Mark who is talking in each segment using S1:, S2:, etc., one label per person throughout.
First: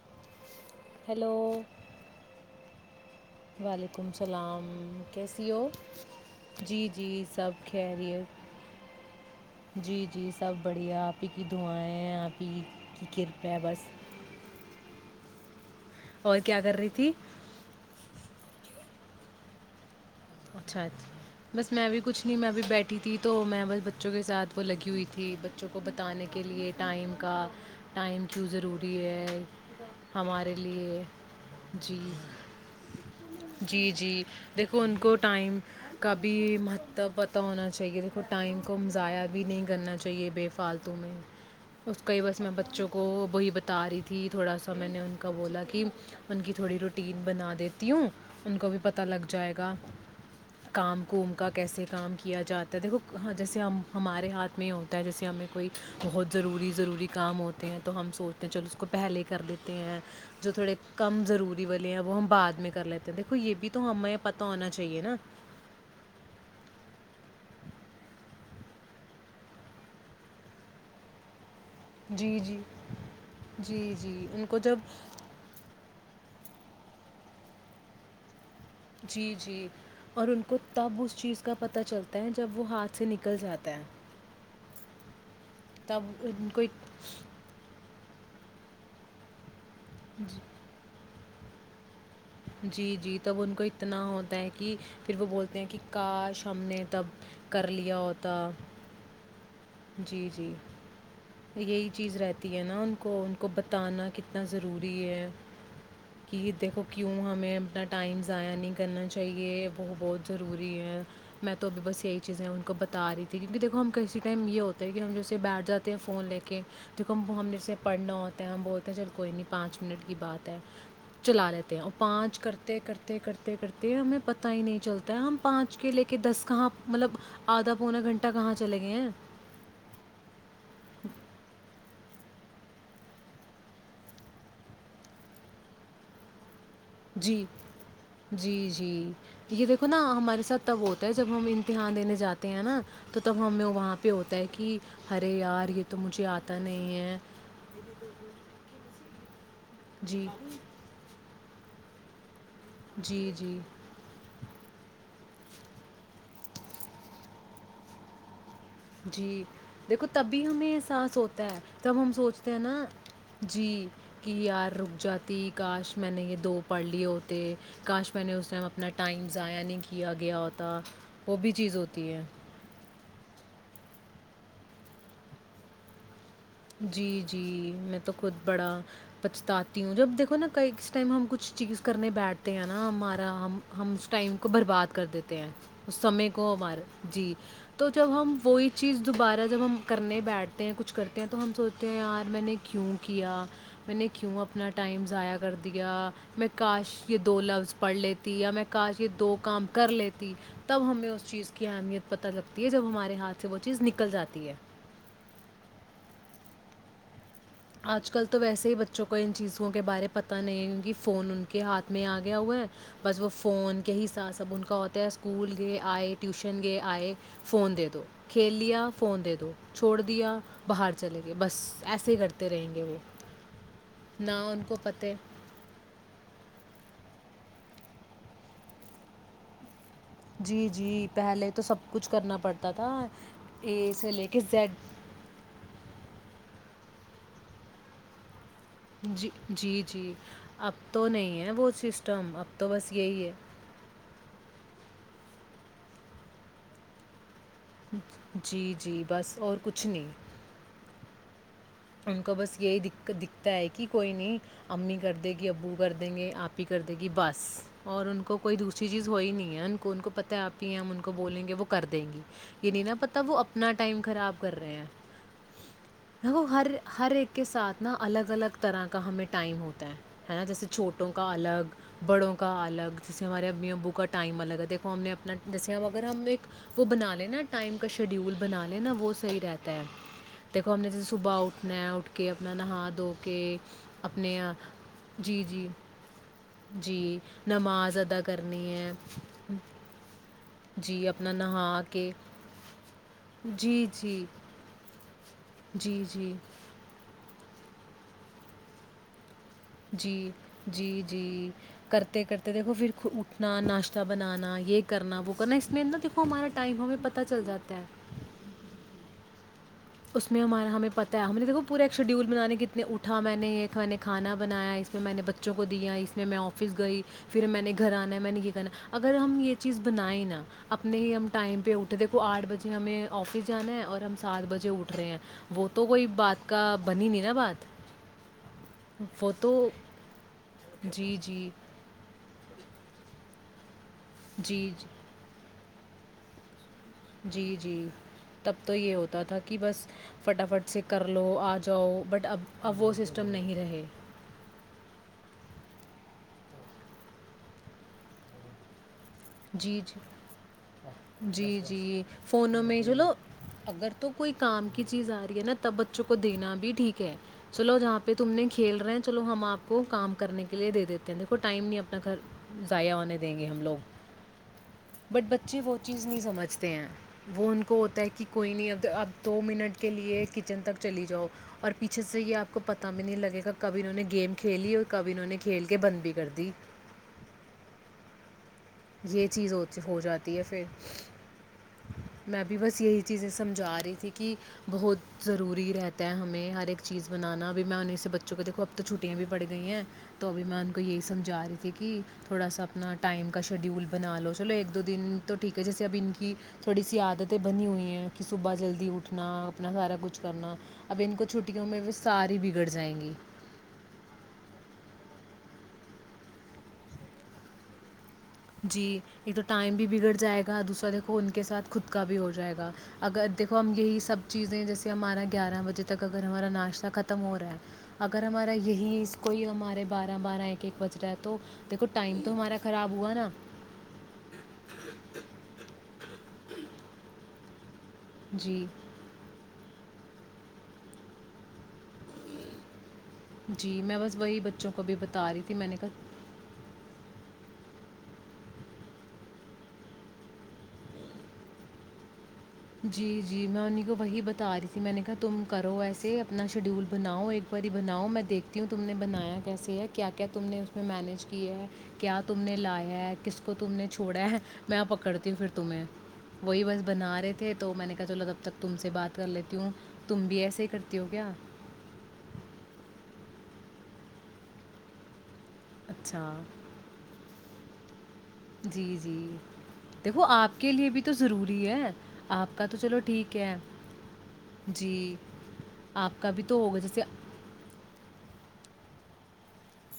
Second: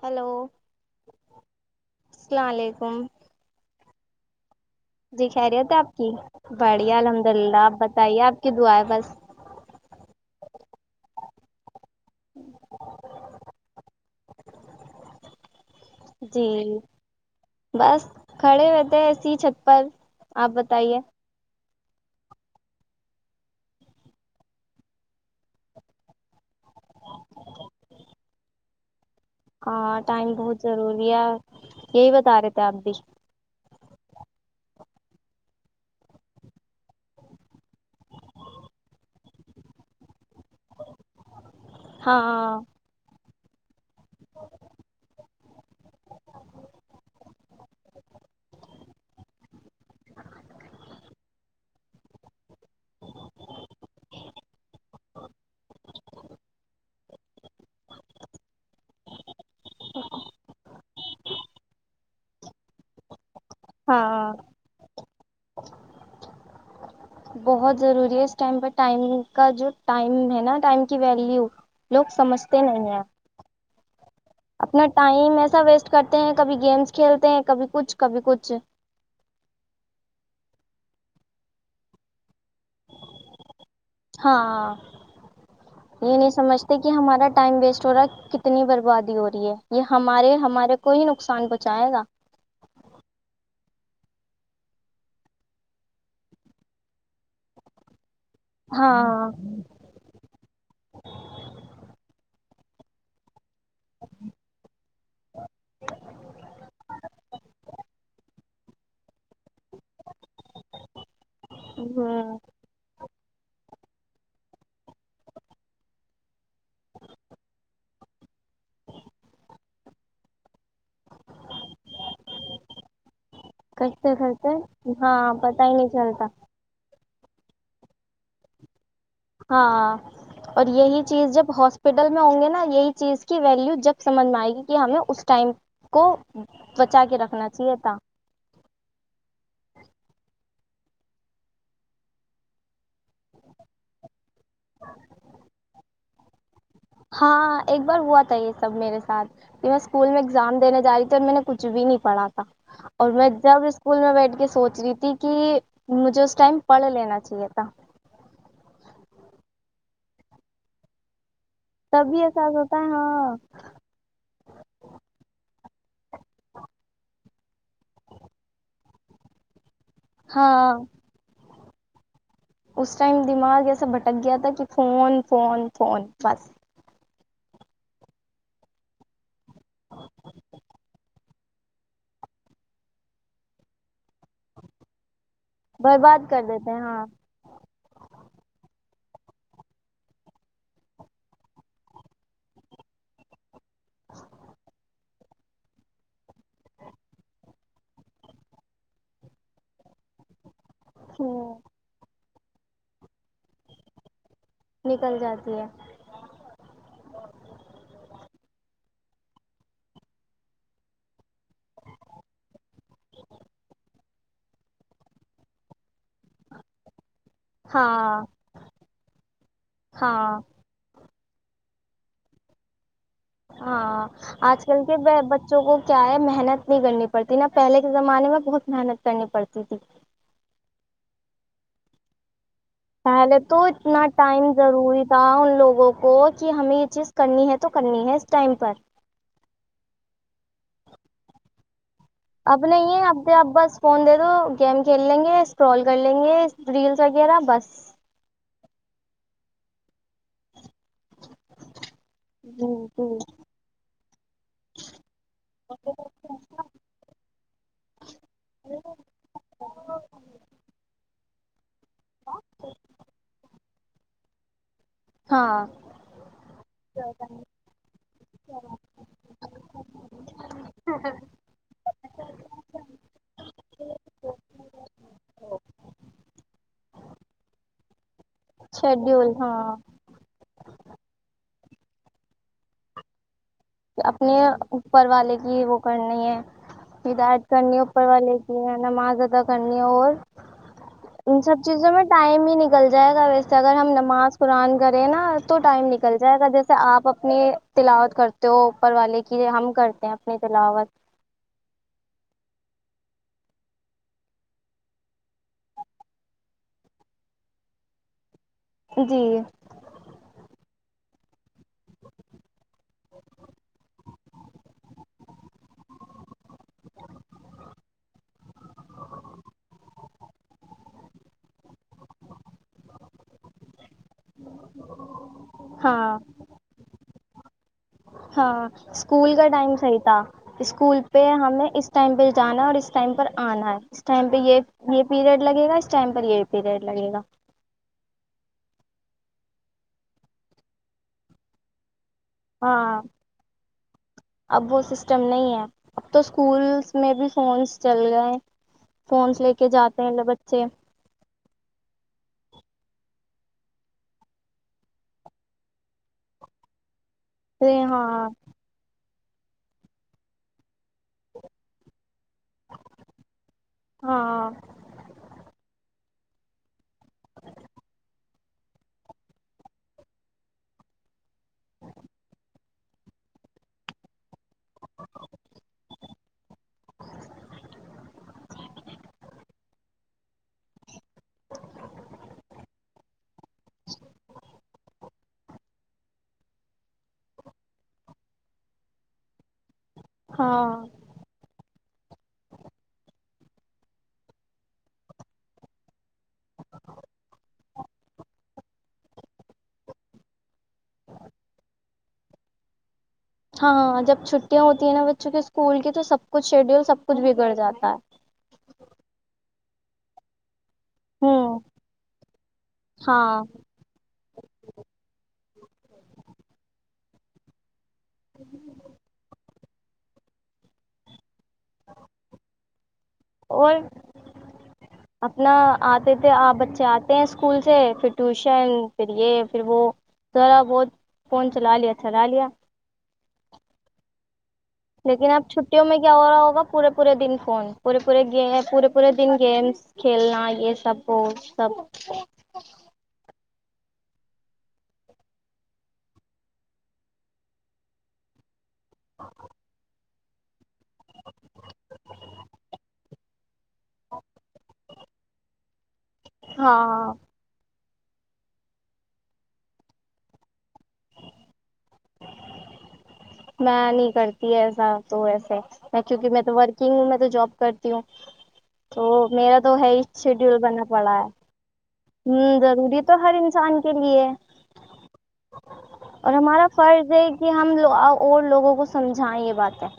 S1: Hello
S2: hello
S1: سالاعلیکم پن [unintelligible]
S2: وعلیکم السلام
S1: جی
S2: کیسی ہو
S1: خیریت ہے آپ کی
S2: جی
S1: بڑیا
S2: جی
S1: الحمد للہ
S2: سب
S1: آپ بتائیے آپ
S2: خیریت
S1: کی دعا ہے بس
S2: آ پ کی دعائیں پہ کی کرپا بس اور
S1: جی
S2: کیا کر رہی تھی
S1: بس کھڑے ہو ایسی چھپر آپ
S2: اچھا
S1: بتائیے
S2: اچھا بس میں بھی کچھ نہیں میں بھی بیٹھی تھی تو میں بس بچوں کے ساتھ وہ لگی ہوئی تھی بچوں کو بتانے کے لیے ٹائم کا ٹائم کیوں ضروری ہے
S1: ہاں ٹائم
S2: ہمارے
S1: بہت
S2: لیے
S1: ضروری ہے
S2: جی
S1: یہی بتا رہے تھے آپ بھی
S2: جی جی دیکھو ان کو ٹائم کا بھی مہت پتہ ہونا چاہیے دیکھو ٹائم کو ضائع بھی نہیں کرنا چاہیے بے فالتو میں اس کو
S1: ہاں
S2: ہی بس میں بچوں کو بی بتا رہی تھی تھوڑا سا میں نے کا بولا کہ ان کی تھوڑی روٹین بنا دیتی ہوں ان کو بھی پتہ لگ جائے گا کام کوم کا کیسے کام کیا جاتا ہے دیکھو ہاں جیسے ہم ہمارے ہاتھ میں ہی ہوتا ہے جیسے ہمیں کوئی بہت ضروری ضروری کام ہوتے ہیں تو ہم سوچتے ہیں چلو اس کو پہلے کر لیتے ہیں جو تھوڑے کم ضروری والے ہیں وہ ہم بعد میں کر لیتے ہیں دیک تو یہ بھی تو ہمیں پتا
S1: ہاں
S2: ہونا چاہیے نا [unintelligible]
S1: بہت ضروری ہے اس ٹائم پر ٹائم کا جو ٹائم ہے نا ٹائم کی ویلو لوگ
S2: جی جی
S1: سمجھتے نہیں ہیں
S2: جی جی ان کو جب
S1: اپنا ٹائم ایسا ویسٹ کر ہیں کبھی گیمس کھیلتے ہیں کبھی کچھ کبھی کچھ
S2: جی جی اور ان کو تب اس چیز کا پت چلتا ہے جب وہ ہاتھ سے نکل جاتا ہے
S1: ہاں
S2: تب
S1: یہ نہیں
S2: ان کو
S1: سمجھتے کہ ہمارا ٹائم ویسٹ ہو رہا ہے کتنی بربادی ہو رہی ہے یہ ہمارے ہمارے کوئی نقصان پہنچائے گا
S2: جی جی تب ان کو اتنا ہوتا ہے کہ پھر وہ بولتے ہیں کہ کاش ہم نے تب کر لیا ہوتا
S1: ہاں
S2: جی جی یہی چیز رہتی ہے نا ان کو ان کو بتانا کتنا ضروری ہے کہ دیکھو کیوں ہمیں اپنا ٹائم ضائع نہیں کرنا چاہیے وہ بہت ضروری ہے میں تو بھیھی بس یہی
S1: ہ
S2: چیزیں ان کو بتا رہی تھی ونک دیکو ہم کیسے [unintelligible] ٹائم یہ ہوتا ہے کہ ہم جیسے بیٹھ جاتے ہیں فون لے کے کیونکہ ہم ہم جسے پڑھنا ہوتا ہے ہم بولتے ہیں چل کوئی نہیں پانچ منٹ کی بات ہے چلا لیتے ہیں اور پانچ کرتے کرتے کرتے کرتے ہمیں پتا
S1: کرتے
S2: ہی نہیں چلتا ہے
S1: ہاں
S2: ہم
S1: پتا ہی
S2: پانچ
S1: نہیں
S2: کے لے کے
S1: چلتا
S2: دس کہاں مطلب آدھا پونا گھنٹہ کہاں چلے گئے ہیں [unintelligible]
S1: ہاں اور یہی چیز جب ہو [unintelligible] ہاپٹل میں ہوں گے نا یہی چیز کی ویلیو جب سمجھ میں آئے گی کہ ہمیں اس ٹائم کو [unintelligible] کے
S2: جی
S1: رکھنا چاہیے تھا
S2: جی جی یہ دیکھو نا ہمارے ساتھ [unintelligible] تب ہوتا ہے جب ہم امتحان دینے جاتے ہیں نا تو تب ہمیں وہاں پہ ہو [unintelligible] کہ ہرے یار یہ [unintelligible] تو مجھے آتا [unintelligible] ہے۔
S1: ہاں ایک بار ہوا تھا یہ سب میرے سے [unintelligible] سات [unintelligible] ج میں اسکول میں
S2: جی،
S1: ایگزام دینے جا رہی تھی اور میں [unintelligible] کچھ بھی نہیں پڑھا تھا [unintelligible] اور میں
S2: جی، جی،
S1: جب اسکول میں بیٹھ کے سوچ رہی تھی [unintelligible] کہ مجھے اس ٹائم پڑھ لینا چاہیے تھا [unintelligible]
S2: جی دیکھو تبھی ہمیں احساس ہوتا [unintelligible] ہے تب ہم
S1: یہ
S2: سوچتے
S1: احساس
S2: ہیں نا
S1: ہوتا ہے ہاں
S2: جی کہ یار رک جاتی [unintelligible] کاش میں نے یہ دو پڑھ لیے ہوتے کاش میں نے اس ٹائم اپنا ٹائم ضائع نہیں کیا [unintelligible] کیا گیا ہوتا
S1: ہاں
S2: وہ بھی چیز ہوتی [unintelligible] تی ہے [unintelligible]
S1: اس ٹائم دماغ ایسا بھٹک گیا تھا کہ فون فون فون بس [unintelligible]
S2: جی جی میں تو خود بڑا پچھتی ہوں جب دیکھو نا ک ٹائم ہم کچھ چیز کرنے بیٹھتے ہیں نا ہمارا [unintelligible] ٹائم کو برباد کر دیتے ہیں اس سمے
S1: برباد کر
S2: کو
S1: دیتے
S2: ہمار
S1: ہیں ہاں
S2: جی تو جب ہم وہئی [unintelligible] چیز دوبارہ جب ہم کرنے بیٹھتے ہیں کچھ کرتے [unintelligible] تو ہم سوچتے ہیں یار میں نے کیوں کیا [unintelligible] میں نے کیوں اپنا ٹائم [unintelligible] ضائع کر دیا میں کاش یہ دو لفظ پڑھ لیتی یا میں کاش یہ دو کام کر لیتی [unintelligible] تب ہمیں اس چیز
S1: ہوں،
S2: کی اہمیت پتہ لگتا ہے [unintelligible] تی ہے جب ہمارے ہاتھ سے وہ چیز نکل جاتی ہے [unintelligible]
S1: نکل جاتی ہے [unintelligible]
S2: آج کل تو ویسے ہی بچوں کو ان چیزوں کے بارے میں پت نہیں ہے کہ فون ا [unintelligible] کے ہاتھ میں آ گیا ہوا ہے بس وہ فون کے حساتاب سے [unintelligible] سب ان کا ہوتا ہے اسکول گئے آئے [unintelligible] ٹیوشن گے آئے فون
S1: ہاں
S2: دے دو کھیل لیا فون دے دو چھوڑ دیا
S1: ہاں
S2: باہر د [unintelligible] چلے گئے بس ایسے ہی کرتے [unintelligible] تے رہیں گے وہ [unintelligible]
S1: ہاں
S2: نہ ان
S1: آج
S2: کو
S1: کل کے
S2: پتہ
S1: بچوں کو کیا ہے محنت نہیں کرنی پ [unintelligible] پڑتی نا پہلے کے زمانے میں بہت محنت کرنی پڑتی تھی
S2: جی جی پہلے تو سب کچھ کرنا پڑتا تھا
S1: پہلے تو
S2: اے
S1: اتنا
S2: سے لے کے
S1: ٹائم
S2: زیڈ
S1: ضروری تھا ان لوگوں کو کہ ہمیں چیز کرنی ہے تو کرنی ہے ٹائم پر
S2: جی جی جی اب تو نہیں ہے وہ سس
S1: اب نہیں ہے اب اب بس فون دے دو گیم کھیل لیں گے اسکرال کر لیں گے ریلس وغیرہ بس
S2: جی جی بس اور کچھ نہیں ان کو بس
S1: جی
S2: یہی
S1: جی
S2: دکھتا ہے کہ کوئی نہیں امی کر دے گی ابو کر دیں گے آپ ہی کر دے گی بس اور ان کو کوئی دوسری چیز ہو ہی نہیں ہے ان کو ان کو پت ہے آپ ہی ہیں ہم ان کو بولیں گے وہ کر دیں گی یہ نہیں نا پتا وہ اپنا ٹائم خراب کر رہے ہیں
S1: ہاں
S2: دیکھو ہر ہر ایک کے ساتھ نا الگ الگ طرح کا ہمیں ٹائم ہوتا ہے نا جیسے چھوٹوں کا الگ بڑوں کا الگ جیسے ہمارے امی ابو کا ٹائم الگ ہے دیکھو ہم نے اپنا جیسے ہم اگر ہم ایک وہ بنانے ائم کا شیڈیول بنا لیںینا وہ
S1: شیڈیول
S2: صحیح
S1: ہاں
S2: رہتا ہے دیکو ہم نے ج صبح اٹھنا ہے اٹھ کے اپنا نہا دھو کے
S1: اپنے اوپر والے
S2: جی
S1: کی
S2: جی
S1: وہ کرنی ہے
S2: جی
S1: ہدایت کرنی ہے
S2: نماز
S1: اوپر
S2: ادا
S1: والے کی
S2: کرنی
S1: ہے نماز ادا کرنی ہے اور
S2: جی اپنا
S1: ان سب
S2: نہا
S1: چیزوں میں
S2: کے
S1: ٹائم ہی نکل جائے گا ویسے اگر
S2: جی
S1: ہم
S2: جی
S1: نماز قرآن کریں نا تو ٹائم
S2: جی
S1: نکل
S2: جی
S1: جائے گا جیسے آپ اپنے لاوت کرتے تو اوپر والے کی ہم کرتے
S2: جی
S1: ہیں اپنی
S2: جی
S1: تلاوت
S2: جی کرتے کرتے دیکھو پھر اٹھنا ناشتہ بنانا یہ کرنا وہ کرنا اس میں نہا دیکھو ہمارا ٹائم ہمیں پتہ چل جاتا ہے
S1: جی
S2: اس میں ہمارا ہمیں پتا ہے ہم نے دیکو پورا ایک شیڈیول بنانے کی ات اٹھا میں نے یہ نے کھانا بنایا اس میں میں نے بچوں کو دیا اس میں میں آفس گئی پھر میں نے گھر آنا ہے میں نے یہ کرنا اگر ہم یہ چیز بنائیں نا اپنے ہی ہم ٹائم پہ اٹھے دیکھو آٹھ بجے ہمیں آفس جانا ہے اور رمساد بس اٹھ رہے ہیں وہ تو کوئی
S1: ہاں
S2: بات کا بنی نہیں نا بات
S1: ہاں
S2: وہ
S1: اسکول کا
S2: تو
S1: ٹائم صحیح تھا اسکول
S2: جی
S1: پہ
S2: جی
S1: ہمیں اس ٹائم پہ جانا اور اس ٹائم پر آنا ہے اس ٹائم پہ یہ
S2: جی جی
S1: یہ پیریڈ لگےا اس ٹائم پر یہ پہ
S2: جی جی تب تو یہ ہوتا تھا کہ بس فٹافٹ سے کر لو آ جاؤ بٹ اب اب وہ
S1: ہاں
S2: سسٹم نہیں رہے
S1: اب وہ سسٹم نہیں ہے اب تو اسکولس میں بھی فونس چل گئے فونس لے کے
S2: جی جی
S1: جاتے ہیں لو بچے
S2: جی جی فونوں میں چلو اگر تو کوئی کام کی چیز آ رہی ہے نا تب بچوں کو دینا بھی ٹھیک چلو جہاں پہ
S1: ہاں
S2: تم نے کھیل رہے ہیں چلو ہم آپ کو کام کرنے کے لیے دے دیتے دیکھو ٹائم نہیں اپنا گھر ضائع ہونے دیں گے ہم لوگ
S1: ہاں
S2: بٹ بچے وہ چیز [inaudible] کچھ نہیں سمجھتے ہیں وہ ان کو ہوتا ہے کہ کوئی نہیں اب اب دو منٹ کے لیے کچن تک چلی جاؤ اور پیچھے سے یہ آپ کو پتہ بھی نہیں لگے گا کبھی انہوں نے گیم کھیلی اور کبھی انہوں نے کھیل کے بند بھی کر دی یہ چیز ہو جاتی ہے پھر میں بھی بس یہی چیزیں سمجھا رہی تھی کہ بہت ضروری فری رہتا ہے ہمیں ہر ایک چیز بنانا بھیھی میں انہیں سے بچوں کو دھو اب تو چھٹیاں بھی پڑ گئی ہیں تو ابھی میں ان کو
S1: ہاں
S2: یہی سمجھا رہی تھی کہ تھوڑا سا اپنا ٹائم کا شیڈیول بنا لو چلو ایک دو دن تو ٹھیک ہے جیسے اب ان کی تھوڑی سی عادتیں بنی ہوئی ہیں کہ صبح جلدی اٹھنا اپنا سارا کچھ کرنا اب ان کو چھٹیوں میں ساری بگڑ جائیں گی
S1: ہاں جب چھٹیاں ہوتی ہیں نا بچوں کے اسکول کی تو سب کچھ شیڈیول سب کچھ بگڑ جاتا ہے
S2: جی ایک تو ٹائم بھی بگڑ جائے گا دوسرا [unintelligible] دیکھو ان کے
S1: ہوں
S2: ساتھ خود کا بھی ہو جائے گا اگر
S1: ہاں
S2: دیکو ہم یہی سب چیزیں جیسے ہمارا گیارہ بجے تک اگر ہمارا ناشتہ خم تمور ہے اگر ہمارا یہی اس کوئی ہمار بارہ بارہ ایک ایک بج رہا ہے تو دیکو ٹائم تو ہمارا خراب ہو
S1: اور اپنا آتے تھے آپ بچے آتے ہیں اسکول سے پھر
S2: جی
S1: ٹیوشن پھر یہ پھر وہ ذرا بہت فون چلا لیا چلا لیا
S2: جی میں بس وہی بچوں کو بھی
S1: لیکن
S2: بتا رہی
S1: اب
S2: تھی نے
S1: چھٹیوں
S2: کہا
S1: میں کیا ہو رہا ہوگا پورے پورے دن فن پورے پورے گ پورے پورے دن گیمس کھیلنا یہ سب وہ سب
S2: جی جی میں انہیں کو وہی بتا رہی تھی میں نے کہا تم کرو ایسے اپنا شیڈیول بناؤ ایک باری بناؤ میں دیکھ ہوں تم نے بنایا کیس ہے کیا تم نے اس میں مینیج کیا ہے کیا تم نے لایا ہے کس کو تم نے چھوڑا ہے میں پکڑتی ہوں پھر تمہیں وہی بس
S1: ہاں
S2: بنا رہے تھے تو میں نے کہا چ تب تک تم سے بات کر لیتی ہوں تم بھی ایسے ہی کرتی ہو کیا
S1: میں نہیں کرتی ایسا تو ایسا میں کیونکہ
S2: اچھا
S1: میں تو ورکنگ ہوں میں تو جاب کرتی ہوں
S2: جی
S1: تو
S2: جی
S1: میرا تو ہے ہی
S2: دیکھو
S1: شیڈیول
S2: آپ کے
S1: بنا
S2: لیے بھی تو
S1: پڑا ہے
S2: ضروری ہے
S1: ہ
S2: آپ کا چلو
S1: ضروری تو ہر
S2: ٹھیک ہے
S1: انسان کے لیے ہے
S2: جی آپ کا
S1: اور
S2: بھی تو
S1: ہمارا
S2: ہوگا جیسے
S1: فرض ہے کہ ہم اور لوگوں کو سمجھائیں یہ بات ہے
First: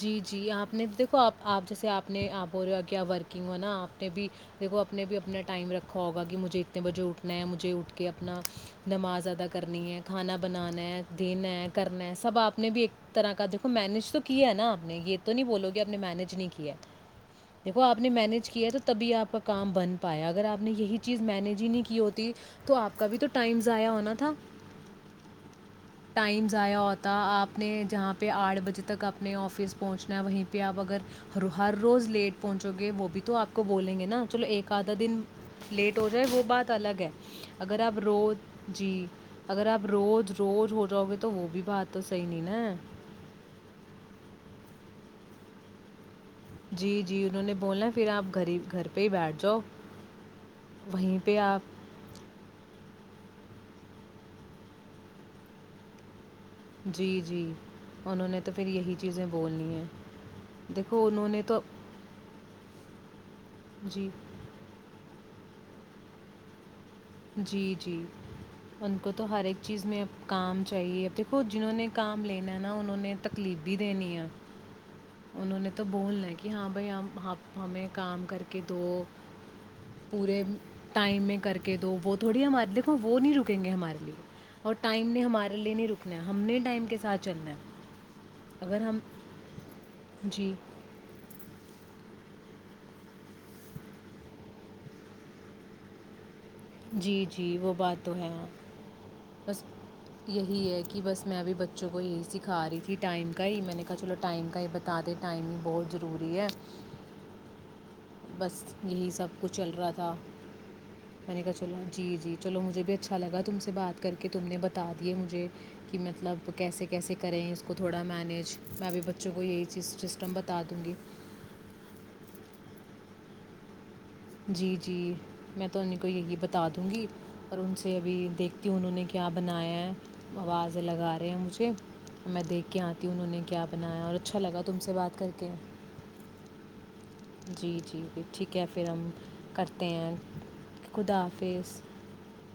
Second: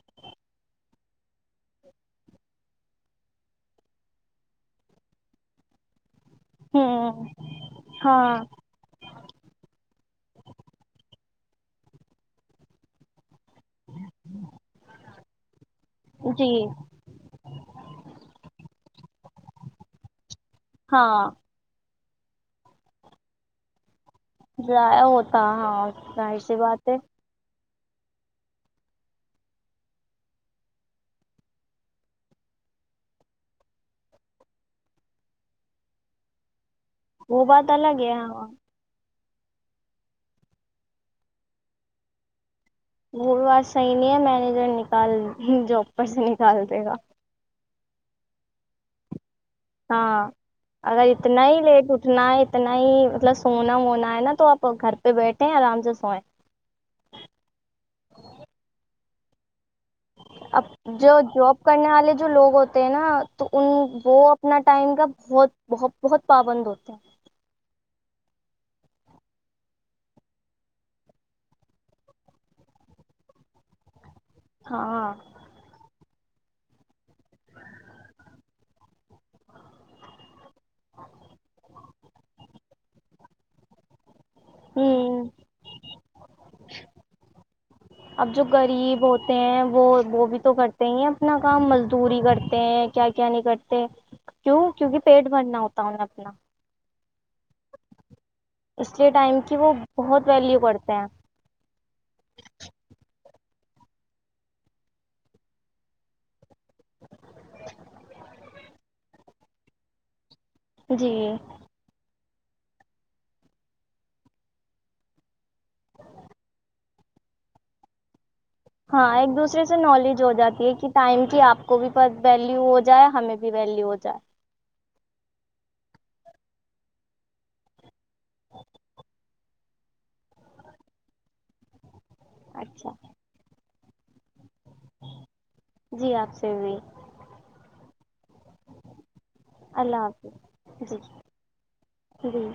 S2: جی جی آپ نے دیکھو آپ آپ جیسے آپ نے آپ بول رہے ہو کیا ورکنگ ہو نا آپ نے بھی دیکھو آپ نے بھی اپنا ٹائم رکھا ہوگ ہوا کہ مجھے اتنے بجے
S1: ہوں
S2: اٹھنا ہے مجھے اٹھ کے اپنا
S1: ہاں
S2: نماز ادا کرنی ہے کھانا بنانا ہے دینا ہے کرنا ہے سب آپ نے بھی ایک طرح کا دیکھو مینج تو کیا ہے ناپ نے یہ تو نہیں بولو آپ نے مینج نہیں
S1: جی
S2: کیا دیکھو آپ نے مینج کیا ہے تو تبھی آپ اپنے کام بن پائے اگر آپ نے یہی چیز
S1: ہاں
S2: مینج ہی نہیں کی ہوتی تو آپ کا بھی تو ٹائم ضائع ہونا تھا
S1: ج ہوتا ہاں ر سی بات ہے
S2: اپنے جہاں پہ آٹھ بجے تک آ اپنے آفس پہنچنا ہے وہیں پہ آپ اگر ہ ہر روز لیٹ پہنچو گے وہ بھی تو آپ کو بولیں گے نا چلو ایک آدھا دن لیٹ ہو جائے وہ بات الگ ہے
S1: وہ بات
S2: اگر آپ
S1: الگ ہے
S2: روز
S1: ہاں
S2: جی اگر آپ روز روز ہو جاؤ گے تو وہ بھی بات تو صحیح نہیں نا
S1: ب بار صحیح نہیں ہے مینجر نکال جاب پر سے ن
S2: جی جی انہوں نے بولا پھر آپ گھر ہی گھر پہ ہی بیٹھ جاؤ
S1: ہاں اگر
S2: وہیں پہ
S1: اتنا ہی
S2: آپ
S1: لیٹ اٹھنا ہے اتنا ہی مطلب سونا وونا ہے نا تو آپ گھر پہ بیٹھیں آرام سے سوئیں
S2: جی جی انہوں نے تو پھر یہی چیزیں بولنی ہیں
S1: اب
S2: دیکھو
S1: جو
S2: انہوں نے تو
S1: جاب کرنے والے جو لوگ ہوتے ہیں نا تو ان
S2: جی
S1: وہ اپنا ٹائم کا بہت بہت بہت پابند ہوتے ہیں
S2: جی جی ان کو تو ہر ایک چیز میں اب کام چاہیے اب دیکھو جنہوں نے کام لینا ہے نا انہوں نے تکلیف بھی دینی ہے
S1: ہاں
S2: انہوں نے تو بون ل کہ ہاں بھائی ہم ہمیں کام کر کے دو پورے ٹائم میں کر کے کہ دو وہ تھوڑی ہے ہمارے دیکھو وہ نہیں رکیں گے ہمارے لیے اور ٹائم نے
S1: ہوں
S2: ہمارے لیے نہیں رکنا ہے ہم نے ٹائم کے ساتھ چلنا ہے
S1: اب جو
S2: اگر ہم
S1: غریب ہوتے ہیں وہ
S2: جی
S1: دوری کرتے ہیں کیا کیا نہیں کرتے کیوں کیوںکہ پیٹ بھرنا ہوتا انیں اپنا
S2: جی جی وہ بات تو ہےاں
S1: اس لیے ٹائم کی
S2: بس
S1: وہ بہت ویلیو
S2: یہی ہے
S1: کرتے
S2: کہ
S1: ہیں
S2: بس میں ابھی بچوں کو یہی سکھا رہی تھی ٹائم کا ہی میں نے کہا چلو ٹائم کا یہ بتا دیں ٹائم ہی بہت ضروری ہے بس یہی سب کچھ چل رہا تھا
S1: جی
S2: پ کا چولہ جی جی چلو مجھے بھی اچھا لگا تم سے بات کر کے تم نے بتا دیے مجھے کہ مطلب کیسے کیسے کریں اس کو تھوڑا مینیج میں بھی
S1: ہاں ایک
S2: بچوں کو
S1: دوسرے
S2: یہی
S1: سے
S2: چیز
S1: نالج ہو
S2: سسٹم بتا
S1: جاتی ہے
S2: دوں
S1: کہ
S2: گی
S1: ٹائم کی آپ کو بھی ویلی و ہو جائے ہمیں بھی ویلیو ہو جائے
S2: جی جی میں تونی کو یہی بتا دوں گی اور ان سے ابھی دیکھتی ہوں انہوں نے کہ آپ بنایا ہے آوازیں لگا رہے ہیں مجھے میں دیکھ کے
S1: اچھا
S2: آتی ہوں انہوں نے کیا بنایا اور اچھا لگا تم سے بات کر کے
S1: جی آپ سے بھی
S2: جی جی ٹھیک ہے پھر ہم کرتے
S1: اللہ
S2: ہیں
S1: حافظ جی
S2: خدا حافظ
S1: جی